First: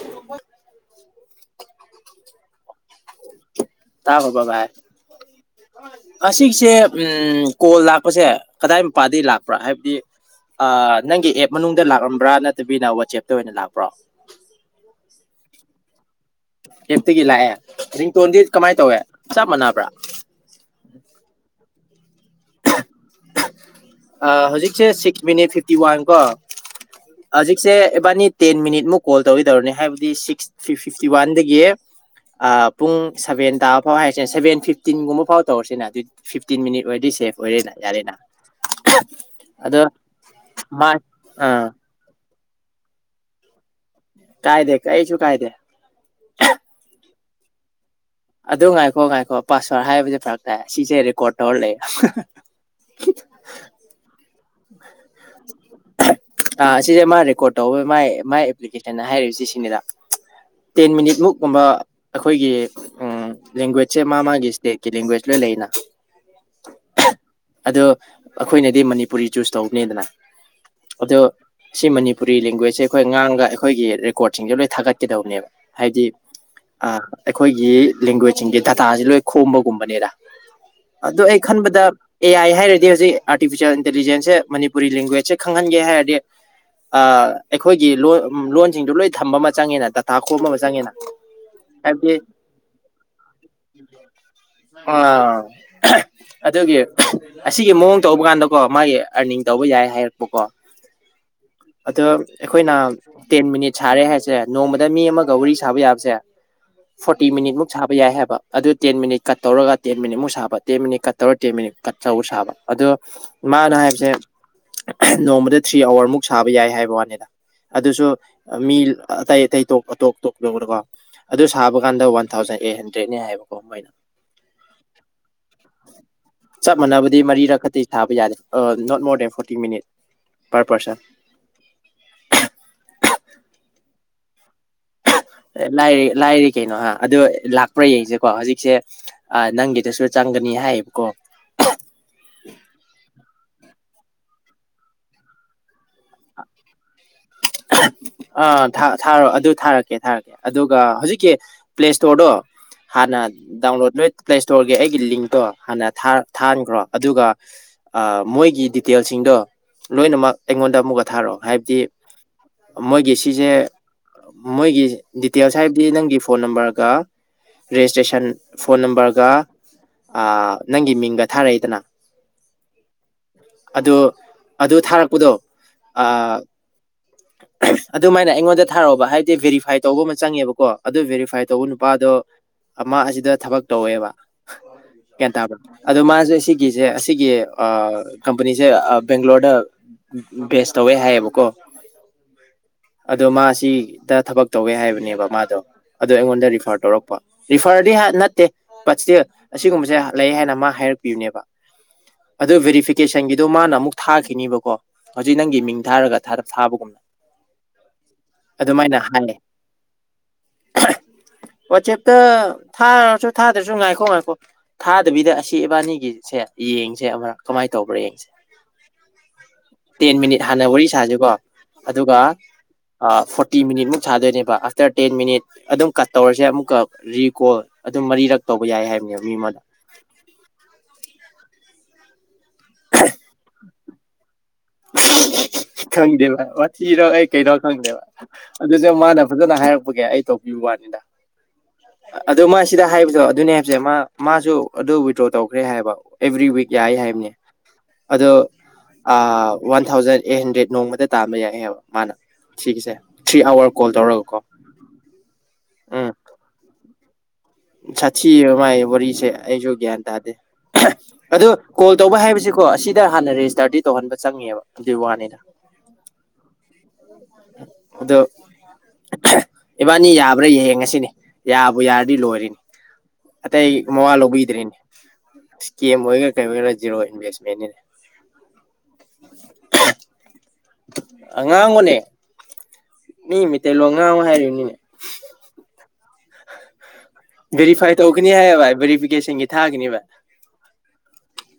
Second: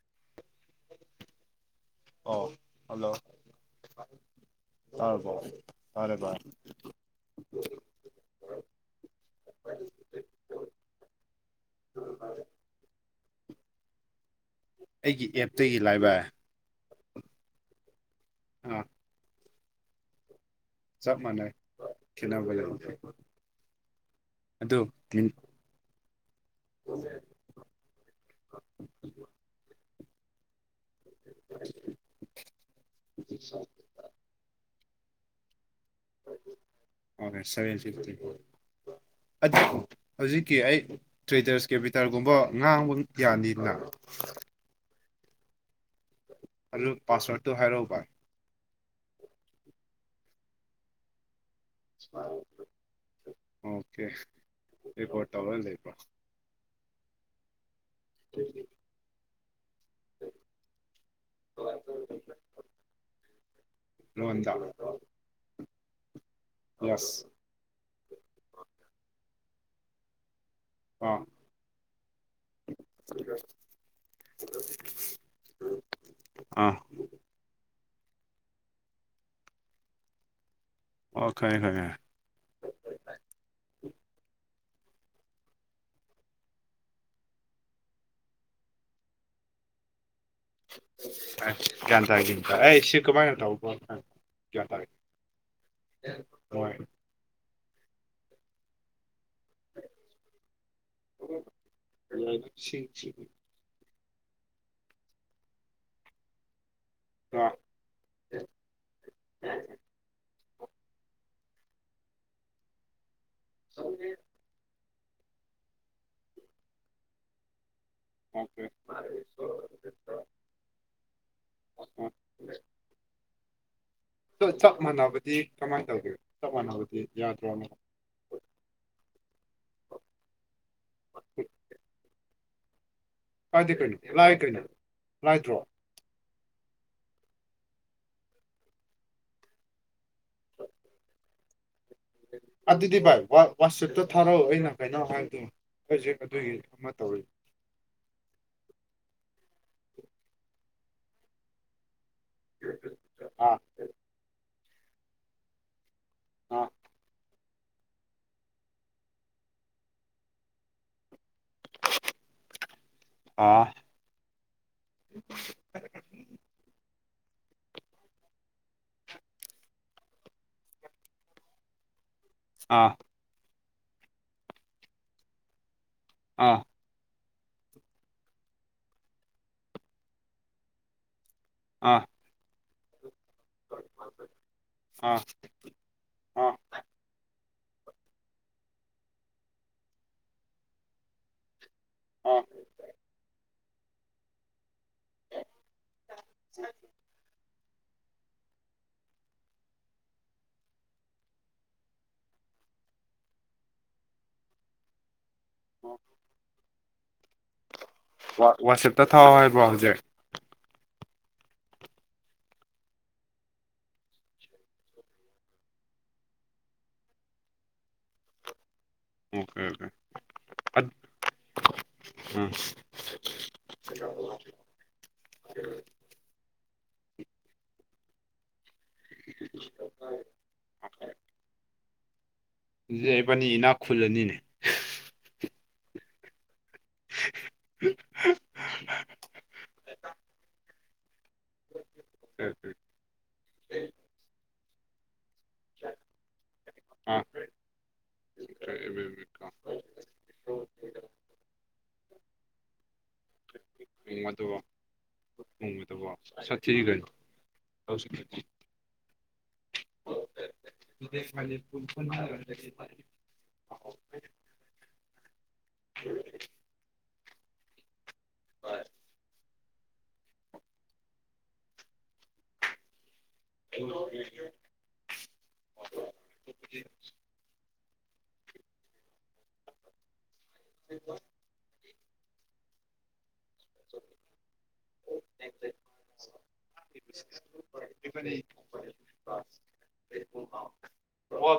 [unintelligible] ꯑꯣ ꯍꯜꯂꯣ ꯇꯥꯕꯕꯥ ꯚꯥꯏ ꯇꯥꯔꯕꯣ ꯇꯥꯔꯦ ꯚꯥꯏ ꯑꯁꯤꯒꯤꯁꯦ ꯎꯝ ꯀꯣꯜ ꯂꯥꯛꯄꯁꯦ ꯀꯗꯥꯏ ꯃꯄꯥꯗꯒꯤ ꯂꯥꯛꯄ꯭ꯔꯥ ꯍꯥꯏꯕꯗꯤ ꯑꯥ ꯅꯪꯒꯤ ꯑꯦꯞ ꯃꯅꯨꯡꯗ ꯂꯥꯛꯂꯝꯕ꯭ꯔꯥ ꯅꯠꯇꯕꯤꯅ ꯋꯥꯆꯦꯞꯇ ꯑꯣꯏꯅ ꯂꯥꯛꯄ꯭ꯔꯣ ꯑꯩꯒꯤ ꯑꯦꯞꯇꯒꯤ ꯂꯥꯛꯑꯦꯚꯥꯏ ꯑꯦꯞꯇꯒꯤ ꯂꯥꯛꯑꯦ ꯔꯤꯡꯇꯣꯟꯗꯤ ꯀꯃꯥꯏꯅ ꯑꯥ ꯇꯧꯋꯦ ꯆꯞ ꯃꯥꯟꯅꯕ꯭ꯔꯥ ꯆꯞ ꯃꯥꯟꯅꯩ ꯈꯦꯠꯅꯕ ꯌꯥꯎꯗꯦ ꯑꯥ ꯍꯧꯖꯤꯛꯁꯦ ꯁꯤꯛꯁ ꯃꯤꯅꯤꯠ ꯐꯤꯐꯇꯤ ꯋꯥꯟ ꯀꯣ ꯑꯧꯖꯤꯛꯁꯦ ꯏꯕꯥꯅꯤ ꯇꯦꯟ ꯃꯤꯅꯤꯠꯃꯨꯛ ꯀꯣꯜ ꯇꯧꯒꯦꯗꯧꯔꯤꯅꯤ ꯍꯥꯏꯕꯗꯤ ꯁꯤꯛꯁ ꯐꯤ ꯐꯤꯐꯇꯤ ꯋꯥꯟꯗꯒꯤ ꯑꯥ ꯄꯨꯡ ꯁꯚꯦꯟ ꯇꯥ__ ꯐꯥꯎ ꯍꯥꯏꯔꯤꯁꯦ ꯁꯕꯦꯟ ꯐꯤꯞꯇꯤꯟꯒꯨꯝꯕ ꯐꯥꯎ ꯇꯧꯔꯁꯤꯅꯦ ꯑꯗꯨꯗꯤ ꯐꯤꯐꯇꯤꯟ ꯃꯤꯅꯤꯠ ꯑꯣꯏꯔꯗꯤ ꯑꯣꯀꯦ ꯁꯦꯐ ꯑꯣꯏꯔꯦ ꯁꯚꯦꯟ ꯐꯤꯐꯇꯤ ꯑꯗꯨ ꯍꯧꯖꯤꯛꯀꯤ ꯑꯩ ꯃꯥ ꯑꯥ ꯇ꯭ꯔꯦꯗꯔꯁ ꯀꯦ__ ꯇꯔꯒꯨꯝꯕ ꯉꯥꯡꯕ ꯌꯥꯅꯤꯗꯅ ꯀꯥꯏꯗꯦ ꯀꯩꯔꯤꯁꯨ ꯀꯥꯏꯗꯦ ꯑꯗꯨ ꯄꯥꯁꯋꯥꯔꯗꯇꯨ ꯍꯥꯏꯔꯛꯎꯕ ꯑꯗꯨ ꯉꯥꯏꯈꯣ ꯉꯥꯏꯈꯣ ꯄꯥꯁꯋꯥꯔꯗ ꯍꯥꯏꯕꯁꯦ ꯐꯔꯛ ꯇꯥꯏ ꯑꯁꯤꯁꯦ ꯔꯦꯀꯣꯔꯠ ꯇꯧꯔ ꯂꯩ [unintelligible] ꯑꯣꯀꯦ ꯔꯤꯀꯣꯔꯗ ꯇꯧꯔ ꯂꯩꯕ꯭ꯔꯣ ꯑꯥ ꯑꯁꯤꯁꯦ ꯃꯥ ꯔꯦꯀꯣꯔꯠ ꯇꯧꯕꯩ ꯃꯥꯏ ꯃꯥꯏ ꯑꯦꯄ꯭ꯂꯤꯀꯦꯁꯟꯗ ꯍꯥꯏꯔꯤꯕꯁꯤ ꯁꯤꯅꯤꯗ ꯇꯦꯟ ꯃꯤꯅꯤꯠ ꯃꯨꯛ ꯀꯨꯝꯕ ꯑꯩꯈꯣꯏꯒꯤ ꯎꯝ ꯂꯦꯡꯒ꯭ꯋꯦꯖ ꯆꯦ ꯃꯥ ꯃꯥꯒꯤ ꯂꯣꯟꯗ ꯏꯁꯇꯦꯠ ꯀꯤ ꯂꯦꯡꯒ꯭ꯋꯦꯖ ꯂꯣꯏ ꯂꯩꯌꯦꯅ ꯌꯦꯁ ꯑꯗꯣ ꯑꯩꯈꯣꯏꯅꯗꯤ ꯃꯅꯤꯄꯨꯔꯤ ꯆꯨꯁ ꯇꯧꯕꯅꯦꯗꯅ ꯑꯗꯨ ꯑꯥ ꯁꯤ ꯃꯅꯤꯄꯨꯔꯤ ꯂꯦꯡꯒ꯭ꯋꯦꯁꯁꯦ ꯑꯩꯈꯣꯏ ꯉꯥꯡꯒ ꯑꯩꯈꯣꯏꯒꯤ ꯔꯦꯀꯣꯔꯠꯁꯤꯡꯁꯦ ꯂꯣꯏ ꯊꯥꯒꯠꯀꯗꯧꯕꯅꯦꯕ ꯍꯥꯏꯕꯗꯤ ꯑꯥ ꯑꯩꯈꯣꯏꯒꯤ ꯂꯦꯡꯒ꯭ꯋꯦꯖꯁꯤꯡꯒꯤ ꯗꯗꯥꯇꯥꯁꯦ ꯂꯣꯏ ꯈꯣꯝꯕꯒꯨꯝꯕꯅꯤꯔ ꯑꯗꯣ ꯑꯣ ꯑꯩ ꯈꯪꯉꯦ ꯈꯟꯕꯗ ꯈꯪꯉꯦ ꯑꯦ ꯑꯥꯏ ꯍꯥꯏꯔꯗꯤ ꯍꯧꯖꯤꯛ ꯑꯥꯔꯇꯤꯐꯤꯁꯦꯜ ꯏꯟꯇꯦꯂꯤꯖꯦꯟꯁꯁꯦ ꯃꯅꯤꯄꯨꯔꯤ ꯂꯦꯡꯒ꯭ꯋꯦꯖꯁꯦ ꯈꯪꯍꯟꯒꯦ ꯍꯥꯏꯔꯗꯤ ꯑ ꯑꯩꯈꯣꯏꯒꯤ ꯂꯣꯟ ꯂꯣꯟꯁꯤꯡꯗꯨ ꯂꯣꯏ ꯊꯝꯕ ꯑꯃ ꯆꯪꯉꯦꯅ [unintelligible] ꯍꯥꯏꯕꯗꯤ [unintelligible] ꯑꯥ ꯍꯣꯏ ꯑꯗꯨꯒꯤ ꯑꯁꯤꯒꯤ ꯃꯑꯣꯡ ꯇꯧꯕ ꯀꯥꯟꯗꯀꯣ ꯃꯥꯒꯤ ꯑꯔꯅꯤꯡ ꯇꯧꯕ ꯌꯥꯏ ꯍꯥꯏꯔꯛꯄꯀꯣ ꯑꯗꯣ ꯑꯩꯈꯣꯏꯅ ꯁꯤ ꯁꯤ ꯇꯦꯟ ꯃꯤꯅꯤꯠ ꯁꯥꯔꯦ ꯍꯥꯏꯁꯦ ꯅꯣꯡꯃꯗ ꯃꯤ ꯑꯃꯒ ꯋꯥꯔꯤ ꯁꯥꯕ ꯌꯥꯕꯁꯦ ꯐꯣꯔꯇꯤ ꯑꯥ ꯃꯤꯅꯤꯠ ꯃꯨꯛ ꯁꯥꯕ ꯌꯥꯏ ꯍꯥꯏꯕ ꯑꯗꯨ ꯇꯦꯟ ꯃꯤꯅꯤꯠ ꯀꯠ ꯇꯧꯔꯒ ꯇꯦꯟ ꯇꯦꯟ ꯃꯤꯅꯤꯠꯃꯨꯛ ꯁꯥꯕ ꯇꯦꯟ ꯃꯤꯅꯤꯠ ꯀꯠ ꯇꯧꯔ ꯇꯦꯟ ꯃꯤꯅꯤꯠ ꯀꯠ ꯇꯧꯔ ꯁꯥꯕ ꯑꯗꯣ ꯃꯥꯅ ꯍꯥꯏꯕꯁꯦ ꯅꯣꯡꯃꯗ ꯊ꯭ꯔꯤ ꯑꯋꯥꯔꯃꯨꯛ ꯁꯥꯕ ꯌꯥꯏ ꯍꯥꯏꯕ ꯋꯥꯅꯤꯗ ꯑꯗꯨꯁꯨ ꯑꯣꯀꯦ ꯃꯤ ꯑꯇꯩ ꯑꯇꯩ ꯇꯣꯛ ꯑꯇꯣꯛ ꯑꯥ ꯇꯣꯛ [unintelligible] ꯑꯗꯨ ꯁꯥꯕ ꯀꯥꯟꯗ ꯋꯥꯟ ꯊꯥꯎꯖꯟ ꯑꯩꯠ ꯍꯟꯗ꯭ꯔꯦꯗꯅꯦ ꯍꯥꯏꯕꯀꯣ ꯃꯥꯏꯗꯣ ꯑꯗꯨ ꯆꯞ ꯃꯥꯟꯅꯕꯗꯤ ꯀꯃꯥꯏꯅ ꯇꯧꯒꯦ ꯆꯞ ꯃꯥꯟꯅꯕꯗꯤ ꯌꯥꯗ꯭ꯔꯣꯅꯣ ꯊꯥꯕ ꯌꯥꯗꯦ not more than forty minute per person [unintelligible] ꯂꯥꯏꯗ꯭ꯔꯣ [unintelligible] ꯂꯥꯏꯔꯤꯛ ꯂꯥꯏꯔꯤꯛ ꯀꯩꯅꯣ ꯍ ꯑꯗꯣ ꯂꯥꯛꯄ꯭ꯔꯥ ꯌꯦꯡꯁꯦꯀꯣ ꯍꯧꯖꯤꯛꯁꯦ ꯅꯪꯒꯤꯗꯁꯨ ꯆꯪꯒꯅꯤ ꯍꯥꯏꯌꯦꯕꯀꯣ ꯑꯗꯨꯗꯤ ꯚꯥꯏ ꯋꯥꯆꯦꯞꯇ ꯊꯥꯔꯛꯑꯣ ꯑꯩꯅ ꯀꯩꯅꯣ ꯍꯥꯏꯒꯦ ꯍꯧꯖꯤꯛ ꯑꯗꯨꯒꯤ ꯑꯃ ꯇꯧꯔꯤ ꯑꯥ ꯊꯥꯔꯣ ꯑꯗꯨ ꯊꯥꯔꯛꯀꯦ ꯊꯥꯔꯛꯀꯦ ꯑꯗꯨꯒ ꯍꯧꯖꯤꯛꯀꯤ ꯄ꯭ꯂꯦ ꯏꯁꯇꯣꯔꯗꯣ ꯍꯥꯟꯅ ꯑꯥ ꯗꯥꯎꯟꯂꯣꯗ ꯂꯣꯏ ꯄ꯭ꯂꯦ ꯏꯁꯇꯣꯔꯒꯤ ꯑꯩꯒꯤ ꯂꯤꯡꯇꯣ ꯍꯥꯟꯅ ꯑꯥ ꯊꯥꯍꯟꯈ꯭ꯔꯣ ꯑꯗꯨꯒ ꯃꯣꯏꯒꯤ ꯗꯤꯇꯦꯜꯁꯤꯡꯗꯣ ꯂꯣꯏꯅꯃꯛ ꯑꯩꯉꯣꯟꯗ ꯑꯃꯨꯛꯀ ꯊꯥꯔꯛꯑꯣ ꯍꯥꯏꯕꯗꯤ ꯃꯣꯏꯒꯤ ꯁꯤꯁꯦ ꯑꯥ ꯃꯣꯏꯒꯤ ꯗꯤꯇꯦꯜꯁ ꯍꯥꯏꯕꯗꯤ ꯅꯪꯒꯤ ꯐꯣꯟ ꯅꯝꯕꯔꯒ ꯔꯦꯖꯤꯁꯇ꯭ꯔꯦꯁꯟ ꯐꯣꯟ ꯅꯝꯕꯔꯒ ꯑ ꯅꯪꯒꯤ ꯃꯤꯡꯒ ꯊꯥꯔꯛꯏꯗꯅ ꯑꯥ ꯑꯗꯣ ꯑꯗꯨ ꯊꯥꯔꯛꯄꯗꯣ ꯑꯥ ꯑꯗꯨꯃꯥꯏꯅ ꯑꯩꯉꯣꯟꯗ ꯊꯥꯔꯛꯑꯣꯕ ꯍꯥꯏꯗꯤ ꯕꯦꯔꯤꯐꯥꯏ ꯇꯧꯕ ꯑꯃ ꯆꯪꯉꯦꯕꯀꯣ ꯑꯗꯨ ꯚꯦꯔꯤꯐꯥꯏ ꯇꯧꯕ ꯑꯥ ꯅꯨꯄꯥꯗꯣ ꯃꯥ ꯑꯁꯤꯗ ꯊꯕꯛ ꯇꯧꯋꯦꯕ ꯑꯥ ꯒ꯭ꯌꯥꯟ ꯇꯥꯕ꯭ꯔꯥ ꯑꯗꯣ ꯃꯥꯁꯦ ꯑꯥ ꯁꯤꯒꯤꯁꯦ ꯑꯁꯤꯒꯤ ꯀꯝꯄꯅꯤꯁꯦ ꯑ ꯕꯦꯡꯒ꯭ꯂꯣꯔꯗ ꯕꯦꯁ ꯇꯧꯋꯦ ꯍꯥꯏꯌꯦꯕꯀꯣ ꯑꯥ ꯑꯗꯣ ꯃꯥ ꯁꯤꯗ ꯊꯕꯛ ꯇꯧꯒꯦ ꯍꯥꯏꯕꯅꯦꯕ ꯃꯥꯗꯣ ꯑꯗꯨꯗꯣ ꯑꯩꯉꯣꯟꯗ ꯔꯤꯐꯔ ꯇꯧꯔꯛꯄ ꯔꯤꯐꯔꯗꯤ ꯅꯠꯇꯦ ꯕꯠ ꯏꯁꯇꯤꯜ ꯑꯁꯤꯒꯨꯝꯕꯁꯦ ꯂꯩ ꯍꯥꯏꯅ ꯃꯥ ꯍꯥꯏꯔꯛꯄꯤꯌꯨꯅꯦꯕ ꯑꯗꯨꯣ ꯚꯦꯔꯤꯐꯤꯀꯦꯁꯟꯒꯤꯗꯣ ꯃꯥꯅ ꯑꯃꯨꯛ ꯊꯥꯈꯤꯅꯤꯕꯀꯣ ꯍꯧꯖꯤꯛ ꯅꯪꯒꯤ ꯃꯤꯡ ꯊꯥꯔꯒ ꯊꯥꯗ ꯊꯥꯕꯒꯨꯝꯅ ꯑꯗꯨꯃꯥꯏꯅ ꯋꯥꯆꯦꯞꯇ ꯊꯥꯎ ꯍꯥꯏ ꯍꯥꯏꯕ꯭ꯔꯣ ꯍꯧꯖꯤꯛ ꯋꯥꯆꯦꯞꯇ ꯊꯥꯔꯁꯨ ꯊꯥꯗ꯭ꯔꯁꯨ ꯉꯥꯏꯈꯣ ꯉꯥꯏꯈꯣ ꯊꯥꯗꯕꯤꯗ ꯑꯁꯤ ꯏꯕꯥꯅꯤꯒꯤꯁꯦ ꯌꯦꯡꯁꯦ ꯑꯃ ꯀꯃꯥꯏꯅ ꯇꯧꯕ꯭ꯔꯥ ꯌꯦꯡꯁꯦ ꯑꯣꯀꯦ ꯑꯣꯀꯦ ꯇꯦꯟ ꯃꯤꯅꯤꯠ ꯍꯥꯟꯅ ꯋꯥꯔꯤ ꯁꯥꯁꯤꯀꯣ ꯑꯗꯨꯒ ꯐꯣꯔꯇꯤ ꯃꯤꯅꯤꯠ ꯃꯨꯛ ꯁꯥꯗꯣꯏꯅꯦꯕ ꯑꯥꯐꯇꯔ ꯇꯦꯟ ꯃꯤꯅꯤꯠ ꯑꯗꯨꯝ ꯀꯠ ꯇꯧꯔꯁꯦ ꯑꯃꯨꯛꯀ ꯔꯤꯀꯣꯜ ꯑꯗꯨꯝ ꯃꯔꯤꯔꯛ ꯇꯧꯕ ꯌꯥꯏ ꯍꯥꯏꯕꯅꯦꯕ ꯃꯤ ꯑꯃꯗ ꯑꯗꯨꯗꯤ ꯏꯕꯥꯅꯤ ꯏꯅꯥꯛ ꯈꯨꯜꯂꯅꯤꯅꯦ ꯈꯪꯗꯦꯕ ꯑꯣ [unintelligible] ꯊꯤꯔꯣ ꯑꯩ ꯀꯩꯅꯣ ꯈꯪꯗꯦꯕ ꯑꯗꯨꯁꯨ ꯃꯥꯅ ꯐꯖꯅ ꯍꯥꯏꯔꯛꯄꯒꯦ ꯑꯩ ꯇꯧꯕꯤꯌꯨ ꯋꯥꯅꯤꯅ ꯑꯗꯨ ꯃꯥ ꯁꯤꯗ ꯍꯥꯏꯕꯗꯣ ꯑꯗꯨꯅꯦ ꯍꯥꯏꯕꯁꯦ ꯃꯥ ꯃꯥꯁꯨ ꯑꯗꯨ ꯋꯤꯗ꯭ꯔꯣ ꯇꯧ ꯈ꯭ꯔꯦ ꯍꯥꯏꯕ ꯑꯦꯕ꯭ꯔꯤ ꯋꯤꯛ ꯌꯥꯏ ꯍꯥꯏꯕꯅꯦ ꯑꯗꯣ ꯋꯥꯟ ꯊꯥꯎꯖꯟ ꯑꯩꯠ ꯍꯟꯗ꯭ꯔꯦꯗ ꯅꯣꯡꯃꯗ ꯇꯥꯝꯕ ꯌꯥꯏꯕ ꯃꯥꯅ ꯁꯤꯒꯤꯁꯦ ꯊ꯭ꯔꯤ ꯑꯋꯥꯔ ꯀꯣꯜ ꯇꯧꯔꯒꯀꯣ ꯎꯣꯡꯗꯕꯣ ꯁꯆꯔꯤꯒꯟ ꯁꯥꯊꯤ ꯃꯥꯏ ꯋꯥꯔꯤꯁꯦ ꯑꯩꯁꯨ ꯒ꯭ꯌꯥꯟ ꯇꯥꯗꯦ ꯑꯗ ꯀꯣꯜ ꯇꯧꯕ ꯋꯥꯕꯗꯤ ꯍꯥꯏꯕꯁꯤꯀꯣ ꯑꯁꯤꯗ ꯍꯥꯟꯅ ꯔꯦꯖꯤꯁꯇꯔꯗꯤ ꯇꯧꯍꯟꯕ ꯆꯪꯉꯦꯕ ꯑꯗꯨ ꯋꯥꯅꯤꯅ [unintelligible] ꯑꯗꯣ ꯏꯕꯥꯅꯤ ꯌꯥꯕ꯭ꯔꯥ ꯌꯦꯡꯉꯁꯤꯅꯦ ꯌꯥꯕꯨ ꯌꯥꯔꯗꯤ ꯂꯣꯏꯔꯤꯅꯤ ꯑꯇꯩ ꯃꯋꯥ ꯂꯧꯕꯤꯗ꯭ꯔꯔꯤꯅꯦ ꯏꯁꯀꯦꯝ ꯑꯣꯏꯒꯦꯔꯥ ꯀꯩ ꯑꯣꯏꯒꯦꯔꯥ ꯖꯤꯦꯔꯣ ꯏꯟꯚꯦꯁꯃꯦꯟꯅꯤꯅ [unintelligible] ꯑꯉꯥꯡꯕꯅꯦ ꯃꯤ ꯃꯤꯇꯩꯇꯩꯂꯣꯡ ꯉꯥꯡꯨ ꯍꯥꯏꯔꯤꯕꯅꯤꯅꯦ [unintelligible] [unintelligible] ꯚꯦꯔꯤꯐꯥꯏ ꯇꯧꯒꯅꯤ ꯍꯥꯏꯌꯦ ꯚꯥꯏ ꯚꯦꯔꯤꯐꯤꯀꯦꯁꯟꯒꯤ ꯊꯥꯒꯅꯤ ꯚꯥꯏ ꯑꯣ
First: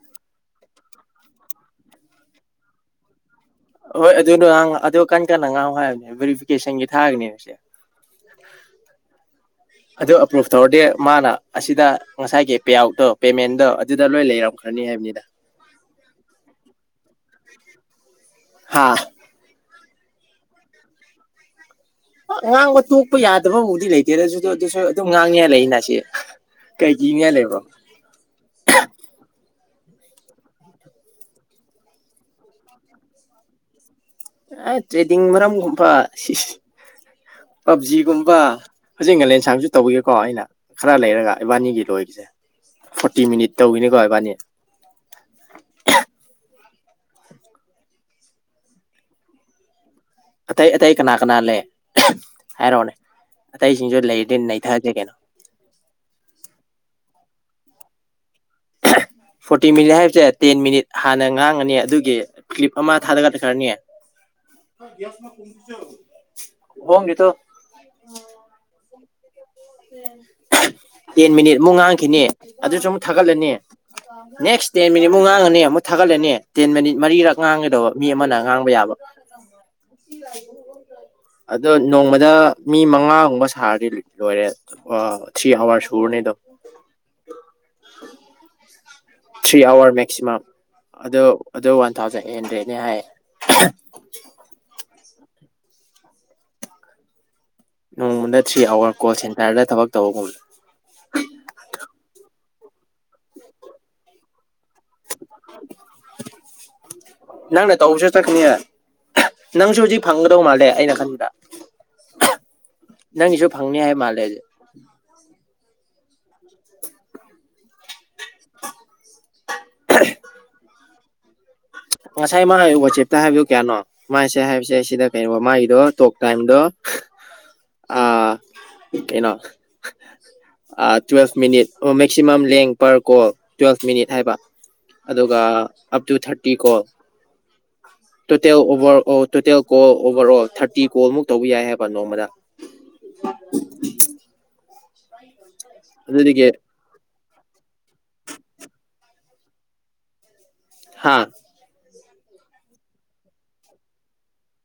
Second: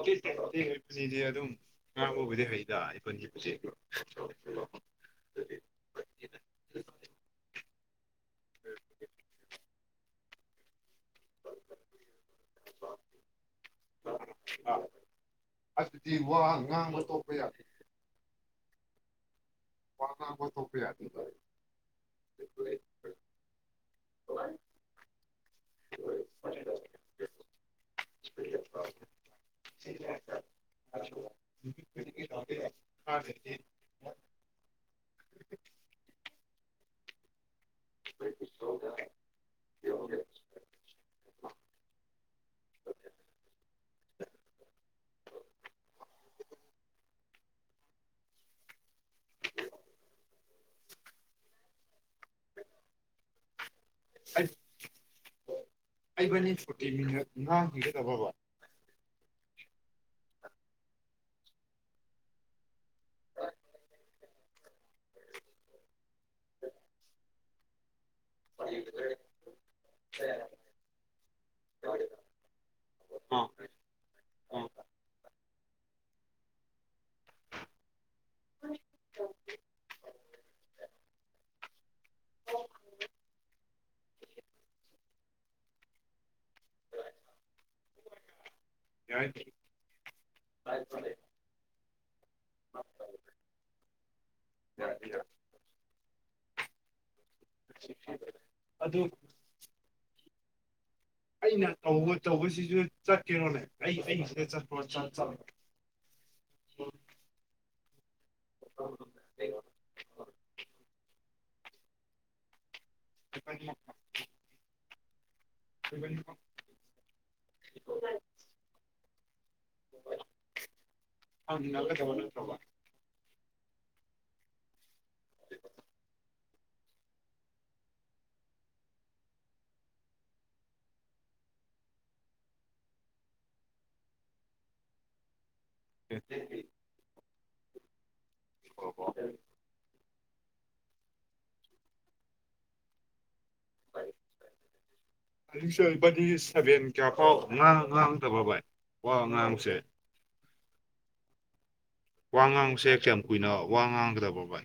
ꯑꯦ ꯑꯅꯤꯗꯤ ꯑꯗꯨꯝ ꯉꯔꯕꯨꯕꯨꯗꯤ ꯍꯩꯗ ꯑꯩꯨꯒꯤ ꯄꯨꯛ ꯍꯣꯏ ꯑꯗꯨꯗꯣ ꯑꯗꯨꯣ ꯀꯟꯅ ꯀꯟꯅ ꯉꯥꯡ ꯍꯥꯏꯕꯅꯦ ꯚꯦꯔꯤꯐꯤꯀꯦꯁꯟꯒꯤ ꯊꯥꯔꯒꯅꯦꯕꯁꯦ ꯑꯗꯨ ꯑꯦꯄ꯭ꯔꯨꯚ ꯇꯧꯔꯗꯤ ꯃꯥꯅ ꯑꯁꯤꯗ ꯉꯁꯥꯏꯒꯤ ꯄꯦꯑꯥꯎꯠꯇꯣ ꯄꯦꯃꯦꯟꯗꯣ ꯑꯗꯨꯗ ꯂꯣꯏ ꯂꯩꯔꯝꯈ꯭ꯔꯅꯤ ꯍꯥꯏꯕꯅꯤꯗ ꯑꯗꯨꯗꯤ ꯋꯥ ꯉꯥꯡꯕ ꯇꯣꯛꯄ ꯌꯥꯗꯦ ꯍꯥꯥ ꯄꯕꯨ ꯊꯣꯄꯤ ꯌꯥꯗꯦ ꯉꯥꯡꯕ ꯇꯣꯛꯄ ꯌꯥꯗꯕꯕꯨꯗꯤ ꯂꯩꯇꯦ ꯑꯗꯨꯗ ꯑꯗꯨꯁꯨ ꯑꯗꯨꯝ ꯉꯥꯡꯅꯤꯍ ꯂꯩꯅ ꯁꯤ ꯀꯩ ꯀꯤꯅꯤ ꯂꯩꯕ꯭ꯔꯣ [unintelligible] [unintelligible] ꯑꯦ ꯇ꯭ꯔꯦꯗꯤꯡ ꯃꯔꯝꯒꯨꯝꯕ ꯁꯤ ꯄꯞꯖꯤꯒꯨꯝꯕ ꯐꯖꯤꯛ ꯉꯂꯦꯟꯁꯥꯡꯁꯨ ꯇꯧꯒꯤꯅꯤꯀꯣ ꯑꯩꯅ ꯈꯔ ꯂꯩꯔꯒ ꯏꯕꯥꯅꯤꯒꯤ ꯂꯣꯏꯒꯤꯁꯦ ꯐꯣꯔꯇꯤ ꯃꯤꯅꯤꯠ ꯇꯧꯈꯤꯅꯤꯀꯣ ꯏꯕꯥꯅꯤ ꯑꯇꯩ ꯑꯇꯩ ꯀꯅꯥ ꯀꯅꯥ ꯂꯩ ꯍꯥꯏꯔꯛꯑꯣꯅꯦ ꯑꯇꯩꯁꯤꯡꯁꯨ ꯂꯩꯔꯤꯗꯤ ꯅꯩꯊꯛꯑꯁꯦ ꯀꯩꯅꯣ ꯑꯩꯕꯅꯤ ꯐꯣꯔꯇꯤ ꯃꯤꯅꯠ ꯉꯥꯡꯈꯤꯒꯗꯕꯕ ꯐꯣꯔꯇꯤ ꯃꯤꯅꯤꯠ ꯍꯥꯏꯕꯁꯦ ꯇꯦꯟ ꯃꯤꯅꯤꯠ ꯍꯥꯟꯅ ꯉꯥꯡꯉꯅꯤ ꯑꯗꯨꯒꯤ ꯀ꯭ꯂꯤꯞ ꯑꯃ ꯊꯥꯗꯒ ꯈꯔꯅꯤ ꯍꯣꯡ ꯅꯇꯣ ꯄꯦ ꯇꯦꯟ ꯃꯤꯅꯤꯠ ꯑꯃꯨꯛ ꯉꯥꯡꯈꯤꯅꯤ ꯑꯗꯨꯁꯨ ꯑꯃꯨꯛ ꯊꯥꯒꯠꯂꯅꯤ ꯅꯦꯛꯁ ꯗꯦꯟ ꯃꯤꯅꯤꯠꯃꯨꯛ ꯉꯥꯡꯉꯅꯤ ꯑꯃꯨꯛ ꯊꯥꯒꯠꯂꯅꯤ ꯇꯦꯟ ꯃꯤꯅꯤꯠ ꯃꯔꯤꯔꯛ ꯉꯥꯡꯒꯗꯧꯕ ꯃꯤ ꯑꯃꯅ ꯉꯥꯡꯕ ꯌꯥꯕ ꯑꯗꯣ ꯅꯣꯡꯃꯗ ꯃꯤ ꯃꯉꯥꯒꯨꯝꯕ ꯁꯥꯔꯗꯤ ꯂꯣꯏꯔꯦ ꯑ ꯊ꯭ꯔꯤ ꯑꯋꯥꯔꯁ ꯎꯔꯅꯤꯗ ꯊ꯭ꯔꯤ ꯑꯋꯥꯔ ꯃꯦꯛꯁꯤꯃꯝ ꯑꯗꯣ ꯑꯗꯣ ꯋꯥꯟ ꯊꯥꯎꯖꯟ ꯑꯩꯠ ꯍꯟꯗ꯭ꯔꯦꯗꯅꯦ ꯍꯥꯏꯌꯦ ꯌꯥ ꯏ ꯅꯣꯡꯃꯗ ꯊ꯭ꯔꯤ ꯑꯋꯥꯔ ꯑꯗꯨ ꯀꯣꯜ ꯁꯦꯟꯇꯔꯗ ꯊꯕꯛ ꯇꯧꯕꯒꯨꯝꯕꯂ ꯑꯩꯅ ꯇꯧꯕ ꯇꯧꯕꯁꯤꯁꯨ ꯆꯠꯀꯦꯩꯅꯣꯅꯦ ꯑꯩ ꯑꯩꯁꯤꯗ ꯆꯠꯄ꯭ꯔꯣ ꯆꯠꯂ ꯅꯪꯅ ꯇꯧꯕꯁꯨ ꯆꯠꯀꯅꯦ ꯅꯪꯁꯨ ꯍꯧꯖꯤꯛ ꯐꯪꯒꯗꯧ ꯃꯥꯜꯂꯦ ꯑꯩꯅ ꯈꯟꯕꯗ ꯅꯪꯒꯤꯁꯨ ꯐꯪꯅꯤ ꯍꯥꯏꯕ ꯃꯥꯜꯂꯦ [unintelligible] [unintelligible] ꯍꯪꯅꯒꯗꯕ ꯉꯁꯥꯏ ꯅꯠꯇ꯭ꯔꯕ ꯃꯥ ꯋꯥꯆꯦꯞꯇ ꯍꯥꯏꯕꯤꯌꯨ ꯀꯌꯥꯅꯣ ꯃꯥꯁꯦ ꯍꯥꯏꯕꯁꯦ ꯁꯤꯗ ꯀꯩꯅꯣꯃꯒꯤꯗꯣ ꯇꯣꯛ ꯇꯥꯏꯝꯗꯣ ꯑ ꯀꯩꯅꯣ ꯇꯨꯋꯦꯜꯐ ꯃꯤꯅꯤꯠ ꯑꯣ ꯃꯦꯛꯁꯤꯃꯝ ꯂꯦꯡ ꯄꯔ ꯀꯣꯜ ꯇꯨꯋꯦꯜꯐ ꯃꯤꯅꯤꯠ ꯍꯥꯏꯕ ꯑꯗꯨꯒ ꯑꯞ ꯇꯨ ꯊꯥꯔꯇꯤ ꯀꯣ total over total call over all thirty ꯀꯣꯜꯃꯨꯛ ꯇꯧꯕ ꯌꯥꯏ ꯍꯥꯏꯕ ꯅꯣꯡꯃꯗ ꯁꯨꯕꯗꯤ ꯑꯗꯨꯗꯒꯤ ꯁꯚꯦꯟ ꯀꯌꯥ ꯄꯥꯎ ꯉꯥꯡ ꯉꯥꯡꯗꯕ ꯚꯥꯏ ꯋꯥ ꯉꯥꯡꯁꯦ ꯍꯥꯥ ꯋꯥ ꯉꯥꯡꯕꯁꯦ ꯀꯌꯥꯝ ꯀꯨꯏꯅ ꯋꯥ ꯉꯥꯡꯒꯗꯕ꯭ꯔ ꯚ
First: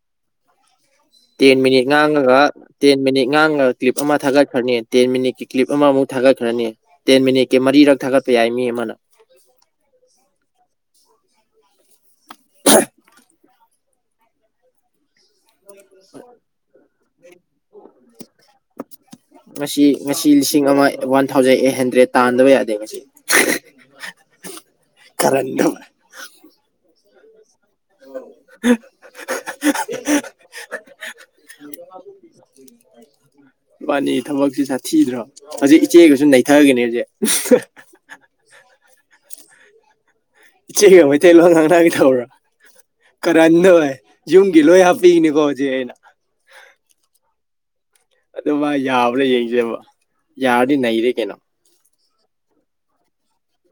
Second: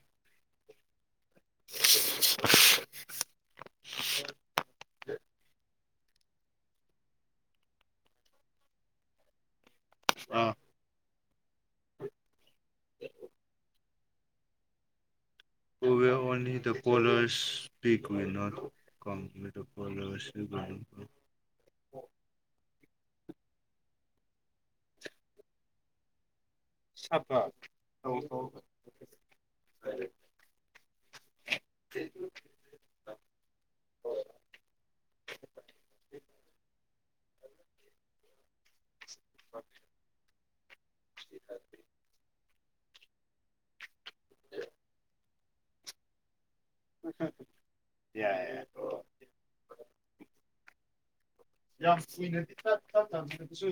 ꯇꯦꯟ ꯃꯤꯅꯤꯠ ꯉꯥꯡꯉꯒ ꯇꯦꯟ ꯃꯤꯅꯤꯠ ꯉꯥꯡꯉꯒ ꯀ꯭ꯂꯤꯞ ꯑꯃ ꯊꯥꯒꯠꯈ꯭ꯔꯅꯤ ꯇꯦꯟ ꯃꯤꯅꯤꯠꯀꯤ ꯀ꯭ꯂꯤꯞ ꯑꯃꯃꯨꯛ ꯊꯥꯒꯠꯈ꯭ꯔꯅꯤ ꯇꯦꯟ ꯃꯤꯅꯤꯠꯀꯤ ꯃꯔꯤꯔꯛ ꯊꯥꯒꯠꯄ ꯌꯥꯏ ꯃꯤ ꯑꯃꯅ [unintelligible] ꯍ [unintelligible] [unintelligible] ꯇꯨꯋꯦ ꯑꯣꯟꯂꯤ ꯗ ꯀꯣꯂꯁ ꯉꯁꯤ ꯉꯁꯤ ꯂꯤꯁꯤꯡ ꯑꯃ [unintelligible] ꯋꯥꯟ ꯊꯥꯎꯖꯟ ꯑꯩꯠ ꯍꯟꯗ꯭ꯔꯦꯗ ꯇꯥꯟꯗꯕ ꯌꯥꯗꯦ ꯃꯁꯤ ꯀ ꯁꯐꯛ [unintelligible] ꯃꯥꯅꯤ ꯊꯕꯛꯁꯤ ꯁꯥ ꯊꯤꯗ꯭ꯔꯣ ꯑꯁꯤ ꯏꯆꯦꯒꯁꯨ ꯅꯩꯊꯒꯅꯤ ꯍꯧꯁꯦ ꯑ [unintelligible] ꯏꯆꯦꯒ ꯃꯩꯇꯩ ꯂꯣ ꯉꯥꯡ ꯅꯒ ꯇꯧ꯭ꯔꯥ ꯀꯔꯗꯧꯦ ꯌꯨꯝꯒꯤ ꯂꯣꯏ ꯍꯥꯞꯄꯤꯏꯅꯤꯀꯣ ꯍꯧꯖꯤꯛ ꯑꯩꯅ ꯑꯆꯥ ꯑꯗꯨ ꯃꯥ ꯌꯥꯕ꯭ꯔꯥ ꯌꯦꯡꯁꯦꯕ ꯌꯥꯔꯗꯤ ꯅꯩꯔꯦ ꯀꯩꯅꯣ ꯌꯥꯝ ꯀꯨꯏꯅꯗꯤ ꯇꯞ ꯇꯞ ꯇꯥꯅꯁꯨ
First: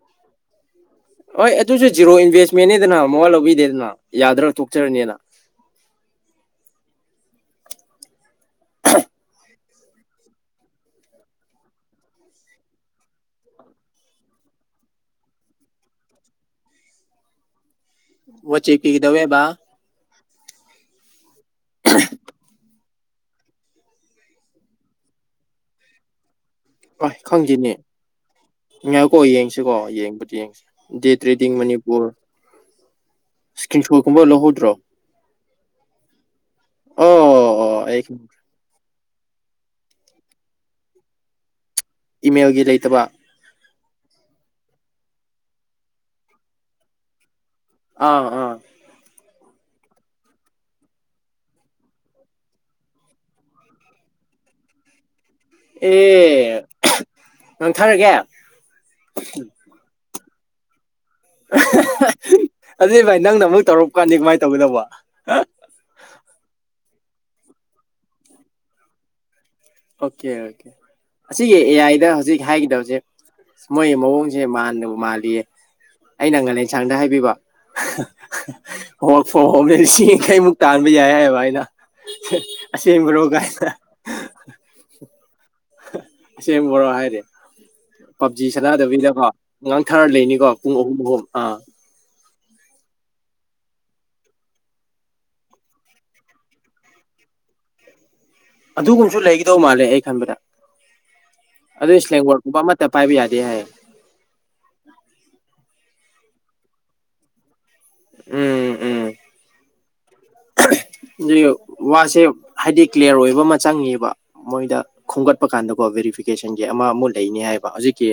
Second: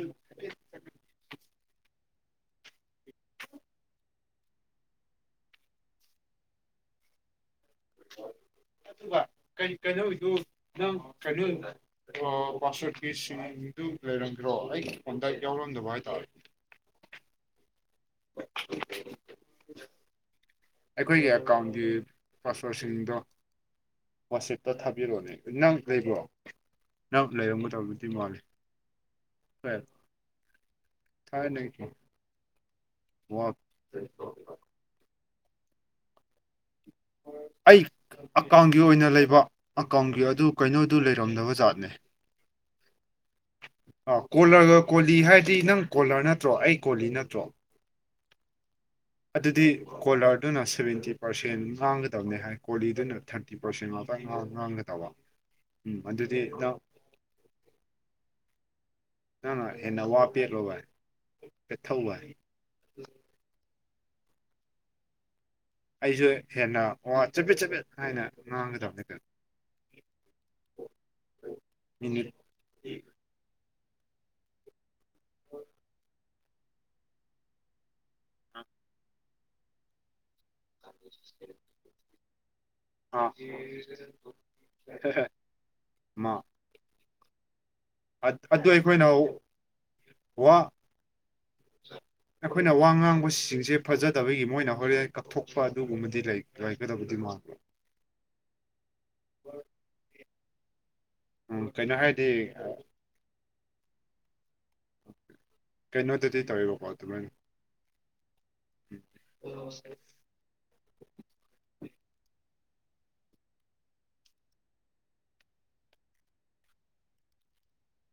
ꯍꯣꯏ ꯑꯗꯨꯁꯨ ꯖꯤꯔꯣ ꯏꯟꯚꯦꯁꯃꯦꯦꯟꯦꯗꯅ ꯃꯋꯥ ꯂꯧꯕꯤꯗꯦꯗꯅ ꯌꯥꯗ꯭ꯔꯒ ꯇꯣꯛꯆꯔꯅꯤꯅ ꯑꯗꯨꯒ ꯀ ꯀꯩꯅꯣꯗꯪ ꯀꯩꯅꯣꯗ ꯄꯥꯁꯋꯥꯔꯗꯀꯤꯁꯤꯡꯗꯨ ꯂꯩꯔꯝꯗ꯭ꯔꯣ ꯑꯩ ꯀꯣꯟꯗ ꯌꯥꯎꯔꯝꯗꯕ ꯍꯥꯏꯇꯥꯔꯦ ꯋꯥ ꯆꯦꯛ ꯄꯤꯒꯗꯋꯦꯕ ꯑꯩꯈꯣꯏꯒꯤ ꯑꯦꯀꯥꯎꯟꯒꯤ ꯄꯥꯁꯋꯥꯔꯗ ꯁꯤꯡꯗꯣ ꯋꯥꯆꯦꯞꯇ ꯊꯥꯕꯤꯔꯛꯑꯣꯅꯦ ꯅꯪ ꯂꯩꯕ꯭ꯔꯣ ꯅꯪ ꯂꯩꯔꯝꯒ ꯇꯧꯗꯨꯗꯤ ꯃꯥꯂꯦ ꯉꯥꯏꯀꯣ ꯌꯦꯡꯁꯤꯀꯣ ꯌꯦꯡꯕꯗꯤ ꯌꯦꯡꯁꯤ ꯗꯦꯠ ꯔꯤꯗꯤꯡ ꯊꯥꯏꯅꯒꯤ ꯃꯅꯤꯄꯨꯔ ꯋꯥ ꯏꯁꯀ꯭ꯔꯤꯟ ꯁꯣꯠ ꯀꯨꯝꯕ ꯂꯧꯍꯧꯗ꯭ꯔꯣ ꯑꯣ ꯑꯩ ꯑꯣ ꯑꯀꯥꯎꯟꯒꯤ ꯑꯣꯏꯅ ꯂꯩꯕ ꯑꯀꯥꯎꯟꯒꯤ ꯑꯗꯨ ꯀꯩꯅꯣꯗꯨ ꯂꯩꯔꯝꯗꯕ ꯖꯥꯠꯅꯦ ꯏꯃꯦꯜꯒꯤ ꯂꯩꯇꯕ ꯑ ꯀꯣꯂꯔꯒ ꯀꯣꯂꯤ ꯍꯥꯏꯔꯗꯤ ꯅꯪ ꯀꯣꯂꯔ ꯅꯠꯇ꯭ꯔꯣ ꯑꯩ ꯀꯣꯂꯤ ꯅꯠꯇ꯭ꯔꯣ ꯑꯥ ꯑꯥ ꯑꯗꯨꯗꯤ ꯀꯣꯂꯔꯗꯨꯅ ꯁꯚꯦꯟꯇꯤ ꯄꯥꯔꯁꯦꯟ ꯃꯥꯡꯒꯗꯕꯅꯤ ꯍꯥꯏ ꯀꯣꯂꯤꯗꯨꯅ ꯊꯥꯔꯇꯤ ꯄꯔꯁꯦꯟ ꯉꯥꯡꯒ ꯇꯧꯕ ꯑꯦ ꯅꯟꯊꯔꯒꯦ ꯅꯪ ꯅ ꯍꯦꯟꯅꯋꯥ ꯄꯦꯠꯂꯣ ꯍꯥꯏ ꯄꯦꯊꯧꯧꯕ ꯍꯥꯏ ꯑꯗꯨꯗꯤ ꯚꯥꯏ ꯅꯪꯅꯨꯛ ꯇꯧꯔꯄ ꯀꯥꯟꯅꯤ ꯀꯃꯥꯏꯅ ꯇꯧꯒꯗꯧꯕ ꯑꯩꯁꯨ ꯍꯦꯟꯅ ꯋꯥ ꯆꯐꯦꯠ ꯆꯐꯦꯠ ꯍꯥꯏꯅ ꯉꯥꯡꯒꯗꯕꯅꯤꯗ ꯑꯣꯀꯦ ꯑꯣꯀꯦ ꯑꯁꯤꯒꯤ ꯑꯦ ꯑꯥꯏꯗ ꯃꯤꯅꯤꯠ ꯍꯧꯖꯤꯛ ꯍꯥꯏꯒꯗꯕꯁꯦ ꯃꯣꯏ ꯃꯑꯣꯡꯁꯦ ꯃꯅꯕ ꯃꯥꯜꯂꯤꯌꯦ ꯑꯩꯅ ꯉꯥꯂꯦꯟꯁꯥꯡꯗ ꯍꯥꯏꯕꯤꯕ ꯍꯣ ꯐꯣ ꯍꯣꯃꯦ ꯁꯤ ꯀꯩꯃꯨꯛ ꯇꯥꯟꯕ ꯌꯥꯏ ꯍꯥꯏꯏꯑꯕ ꯑꯩꯅ ꯑꯁꯦꯡꯕꯔꯣ ꯑ ꯀꯥꯏꯅ ꯏꯆꯦꯝ ꯕꯣꯔꯣ ꯍꯥꯏꯔꯦ ꯄꯞꯖꯤ ꯑꯗꯨ ꯑꯩꯈꯣꯏꯅ ꯁꯥꯟꯅꯗꯕꯤꯗꯀꯣ ꯑꯉꯥꯡꯊꯥꯔ ꯂꯩꯅꯤꯀꯣ ꯄꯨꯡ ꯑꯍꯨꯝ ꯑꯍꯨꯝ ꯑꯥ ꯑ ꯑꯩꯈꯣꯏꯅ ꯋꯥ ꯉꯥꯡꯕꯁꯤꯡꯁꯦ ꯐꯖꯗꯕꯒꯤ ꯃꯣꯏꯅ ꯍꯣꯔꯦꯟ ꯀꯛꯊꯣꯛꯄ ꯑꯗꯨꯒꯨꯝꯕꯗꯤ ꯂꯩꯒꯗꯕꯗꯤ ꯃꯥꯜꯂꯦ ꯑꯗꯨꯒꯨꯝꯕꯁꯨ ꯂꯩꯒꯗꯧ ꯃꯥꯜꯂꯦ ꯑꯩ ꯈꯟꯕꯗ ꯎꯝ ꯑꯗꯨ ꯀꯩꯅꯣ ꯍꯥꯏꯔꯗꯤ ꯏꯁ꯭ꯂꯦꯡꯕꯣꯔꯗꯀꯨꯝꯕ ꯑꯃ ꯄꯥꯏꯕꯤ ꯌꯥꯗꯦ ꯀꯩꯅꯣꯗꯗꯤ ꯇꯧꯋꯦꯕꯀꯣ ꯑꯗꯨꯃꯥꯏꯅ ꯎꯝ ꯑꯗꯨ ꯋꯥꯁꯦ ꯍꯥꯏꯗꯤ ꯀ꯭ꯂꯤꯌꯥꯔ ꯑꯣꯏꯕ ꯑꯃ ꯆꯪꯉꯦꯕ ꯃꯣꯏꯗ ꯈꯣꯝꯒꯠꯄ ꯀꯥꯟꯗꯀꯣ ꯕꯦꯔꯤꯐꯤꯀꯦꯁꯟꯒꯤ ꯑꯃ ꯑꯃꯨꯛ ꯂꯩꯅꯤ ꯍꯥꯏꯕ ꯍꯧꯖꯤꯛꯀꯤ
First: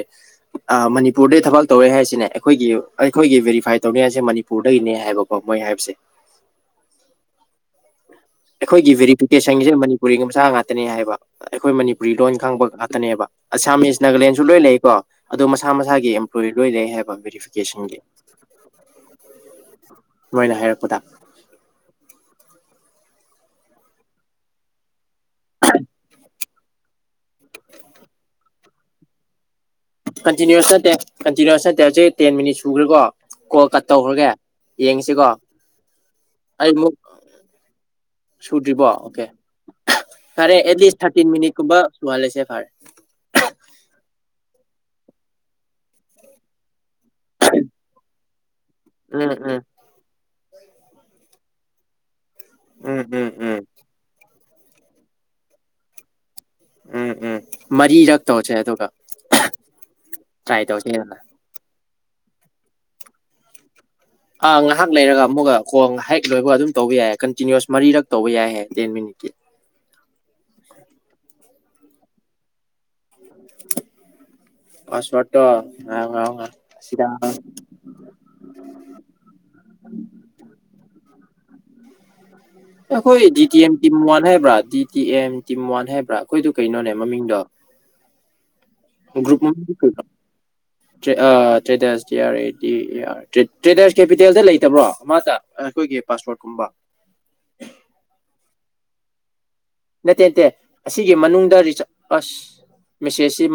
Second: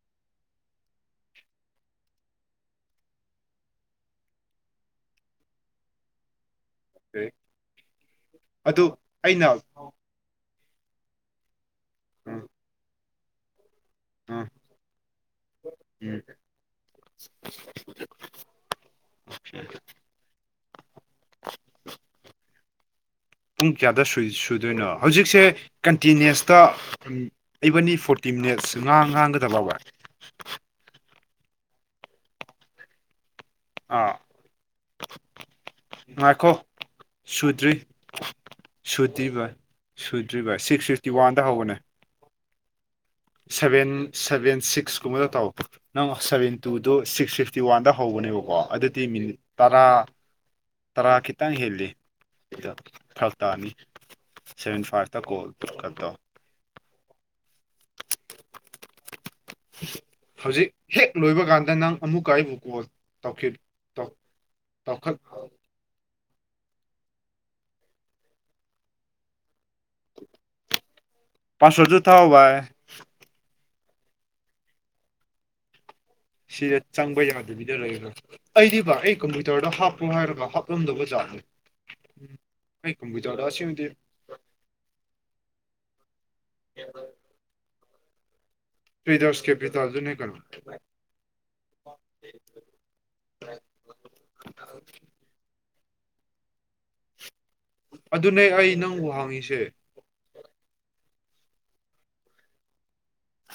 ꯃꯅꯤꯄꯨꯔꯗꯩ ꯊꯕꯛ ꯇꯧꯔꯦ ꯍꯥꯏꯁꯤꯅꯦ ꯑꯩꯈꯣꯏꯒꯤ ꯑꯩꯈꯣꯏꯒꯤ ꯕꯦꯔꯤꯐꯥꯏ ꯇꯧꯅꯤꯡꯉꯁꯦ ꯃꯅꯤꯄꯨꯔꯗꯒꯤꯅꯦ ꯍꯥꯏꯕꯀꯣ ꯑꯣ ꯃꯣꯏ ꯍꯥꯏꯕꯁꯦ ꯑꯦ ꯑꯩꯈꯣꯏꯒꯤ ꯕꯦꯔꯤꯐꯤꯀꯦꯁꯟꯁꯦ ꯃꯅꯤꯄꯨꯔꯤ ꯃꯆꯥ ꯉꯇꯅꯦ ꯍꯥꯏꯕ ꯑꯩꯈꯣꯏ ꯃꯅꯤꯄꯨꯔꯤ ꯎꯝ ꯂꯣꯟ ꯎꯝ ꯈꯪꯕ ꯉꯥꯛꯇꯅꯦꯕ ꯑꯁꯥꯃꯤꯁ ꯅꯥꯒꯥꯂꯦꯟꯁꯨ ꯎꯝ ꯂꯣꯏꯅ ꯂꯩꯀꯣ ꯑꯗꯣ ꯃꯁꯥ ꯃꯁꯥꯒꯤ ꯑꯦꯝꯄ꯭ꯂꯣꯌ ꯂꯣꯏ ꯂꯩ ꯍꯥꯏꯕ ꯕꯦꯔꯤꯐꯤꯀꯦꯁꯟꯒꯤ ꯃꯣꯏꯅ ꯍꯥꯏꯔꯛꯄꯗ ꯄꯨꯡ ꯀꯌꯥꯗ ꯁꯨꯗꯣꯏꯅꯣ ꯍꯧꯖꯤꯛꯁꯦ ꯀꯟꯇꯤꯅꯤꯁꯇ ꯑꯩꯕꯅꯤ ꯐꯣꯔꯇꯤ ꯃꯤꯅꯠꯁ ꯉꯥꯡ ꯉꯥꯡꯒꯗꯕꯥꯎꯕ ꯀꯟꯇꯤꯅꯌꯨꯁ ꯅꯠꯇꯦ ꯀꯇꯤꯅꯅꯤꯌꯨꯁ ꯅꯠꯇꯦ ꯍꯧꯖꯤꯛ ꯇꯦꯟ ꯃꯤꯅꯤꯠ ꯁꯨꯈ꯭ꯔꯦꯀꯣ ꯀꯣꯜ ꯀꯠ ꯑꯥ ꯇꯧꯈ꯭ꯔꯒꯦ ꯌꯦꯡꯁꯤꯀꯣ ꯉꯥꯏꯈꯣ ꯑꯩꯃꯨꯛ ꯁꯨꯗ꯭ꯔꯤ ꯁꯨꯗ꯭ꯔꯤꯕꯣ ꯑꯣꯀꯦ ꯁꯨꯗ꯭ꯔꯤ ꯚꯥꯏ ꯁꯨꯗ꯭ꯔꯤꯔꯤꯕꯚ ꯁꯤꯛꯁ ꯐꯤꯁꯇꯤ ꯋꯥꯟꯗ ꯍꯧꯕꯅꯦ ꯂꯨꯍ ꯂꯩꯁꯦ ꯐꯔ ꯁꯚꯦꯟ ꯁꯚꯦꯟ ꯁꯤꯛꯁ ꯀꯨꯝꯕꯗ ꯇꯥꯎ ꯅꯪ ꯁꯚꯦꯟ ꯇꯨꯗꯣ ꯁꯤꯛꯁ ꯐꯤꯐꯇꯤ ꯋꯥꯟꯗ ꯍꯧꯕꯅꯦꯕꯀꯣ ꯑꯗꯨꯗꯤ ꯎꯝ ꯃꯤꯅꯤꯠ ꯎꯝ ꯇꯔꯥ ꯇꯔꯥ ꯈꯤꯇꯪ ꯍꯦꯜꯂꯤ ꯁꯤꯗ ꯎꯝ ꯊꯥꯎ ꯎꯝ ꯎꯝ ꯇꯥꯅꯤ ꯁꯚꯦꯟ ꯐꯥꯏꯚꯇ ꯀꯣꯜꯀꯠꯇꯧ ꯎꯝ ꯎꯝ ꯃꯔꯤꯔꯛ ꯇꯧꯁꯦ ꯑꯗꯨꯒ ꯇ꯭ꯔꯥꯏ ꯍꯧꯖꯤꯛ ꯍꯦꯛ ꯇꯧꯁꯦꯗꯅ ꯂꯣꯏꯕ ꯀꯥꯟꯗ ꯅꯪ ꯑꯃꯨꯛꯀ ꯑꯩꯕꯨ ꯀꯣꯜ ꯇꯧꯈꯤꯕ ꯑꯥ ꯉꯥꯏꯍꯥꯛ ꯂꯩꯔꯒ ꯑꯃꯨꯛꯒ ꯈꯣꯡ ꯍꯦꯛ ꯂꯣꯏꯕ ꯑꯗꯨꯝ ꯇꯧꯕ ꯌꯥꯏ ꯀꯟꯇꯤꯅꯤꯨꯁ ꯃꯔꯤꯔꯛ ꯇꯧꯕ ꯌꯥꯏ ꯍꯥꯏꯌꯦ ꯇꯦꯟ ꯃꯤꯅꯤꯠꯀꯤ ꯄꯥ ꯁꯣꯁꯨ ꯊꯥꯎ ꯚꯥꯏ ꯄꯥꯁꯄꯠ ꯇ ꯁꯤꯗ ꯆꯪꯕ ꯌꯥꯗꯗꯤ [unintelligible] ꯑꯩꯗꯤ ꯚ ꯑꯩ ꯀꯝꯄ꯭ꯌꯨꯇꯔꯗ ꯍꯥꯞꯄꯣ ꯍꯥꯏꯔꯒ ꯍꯥꯞꯂꯝꯗꯧꯕꯖꯥꯠꯅꯦ ꯎ ꯑꯩꯈꯣꯏ D T M team one ꯍꯥꯏꯕ꯭ꯔꯥ D T M team one ꯍꯥꯏꯕ꯭ꯔꯥ ꯑꯩꯈꯣꯏꯗꯣ ꯀꯩꯅꯣꯅꯦ ꯃꯃꯤꯡꯗꯣ ꯇ꯭ꯔꯦꯗꯔꯁ ꯀ [unintelligible] ꯀꯦꯄꯤꯇꯥꯜꯗꯨꯅꯦ ꯀꯩꯅꯣ ꯇ꯭ꯔꯦꯗꯔꯁꯇꯤ ꯌꯥꯔꯦꯗꯤ ꯇ꯭ꯔꯦꯗꯔꯁ ꯀꯦꯄꯤꯇꯦꯜꯗ ꯂꯩꯇꯕ꯭ꯔꯣ ꯑꯃꯗ ꯑꯩꯈꯣꯏꯒꯤ ꯄꯥꯁꯄꯣꯔꯠꯀꯨꯝꯕ ꯑꯗꯨꯅꯦ ꯑꯩ ꯅꯪꯕꯨ ꯍꯥꯡꯉꯤꯁꯦ ꯅꯠꯇꯦ ꯅꯠꯇꯦ ꯑꯁꯤꯒꯤ ꯃꯅꯨꯡꯗ ꯑꯁ ꯃꯦꯁꯦꯁꯁꯤ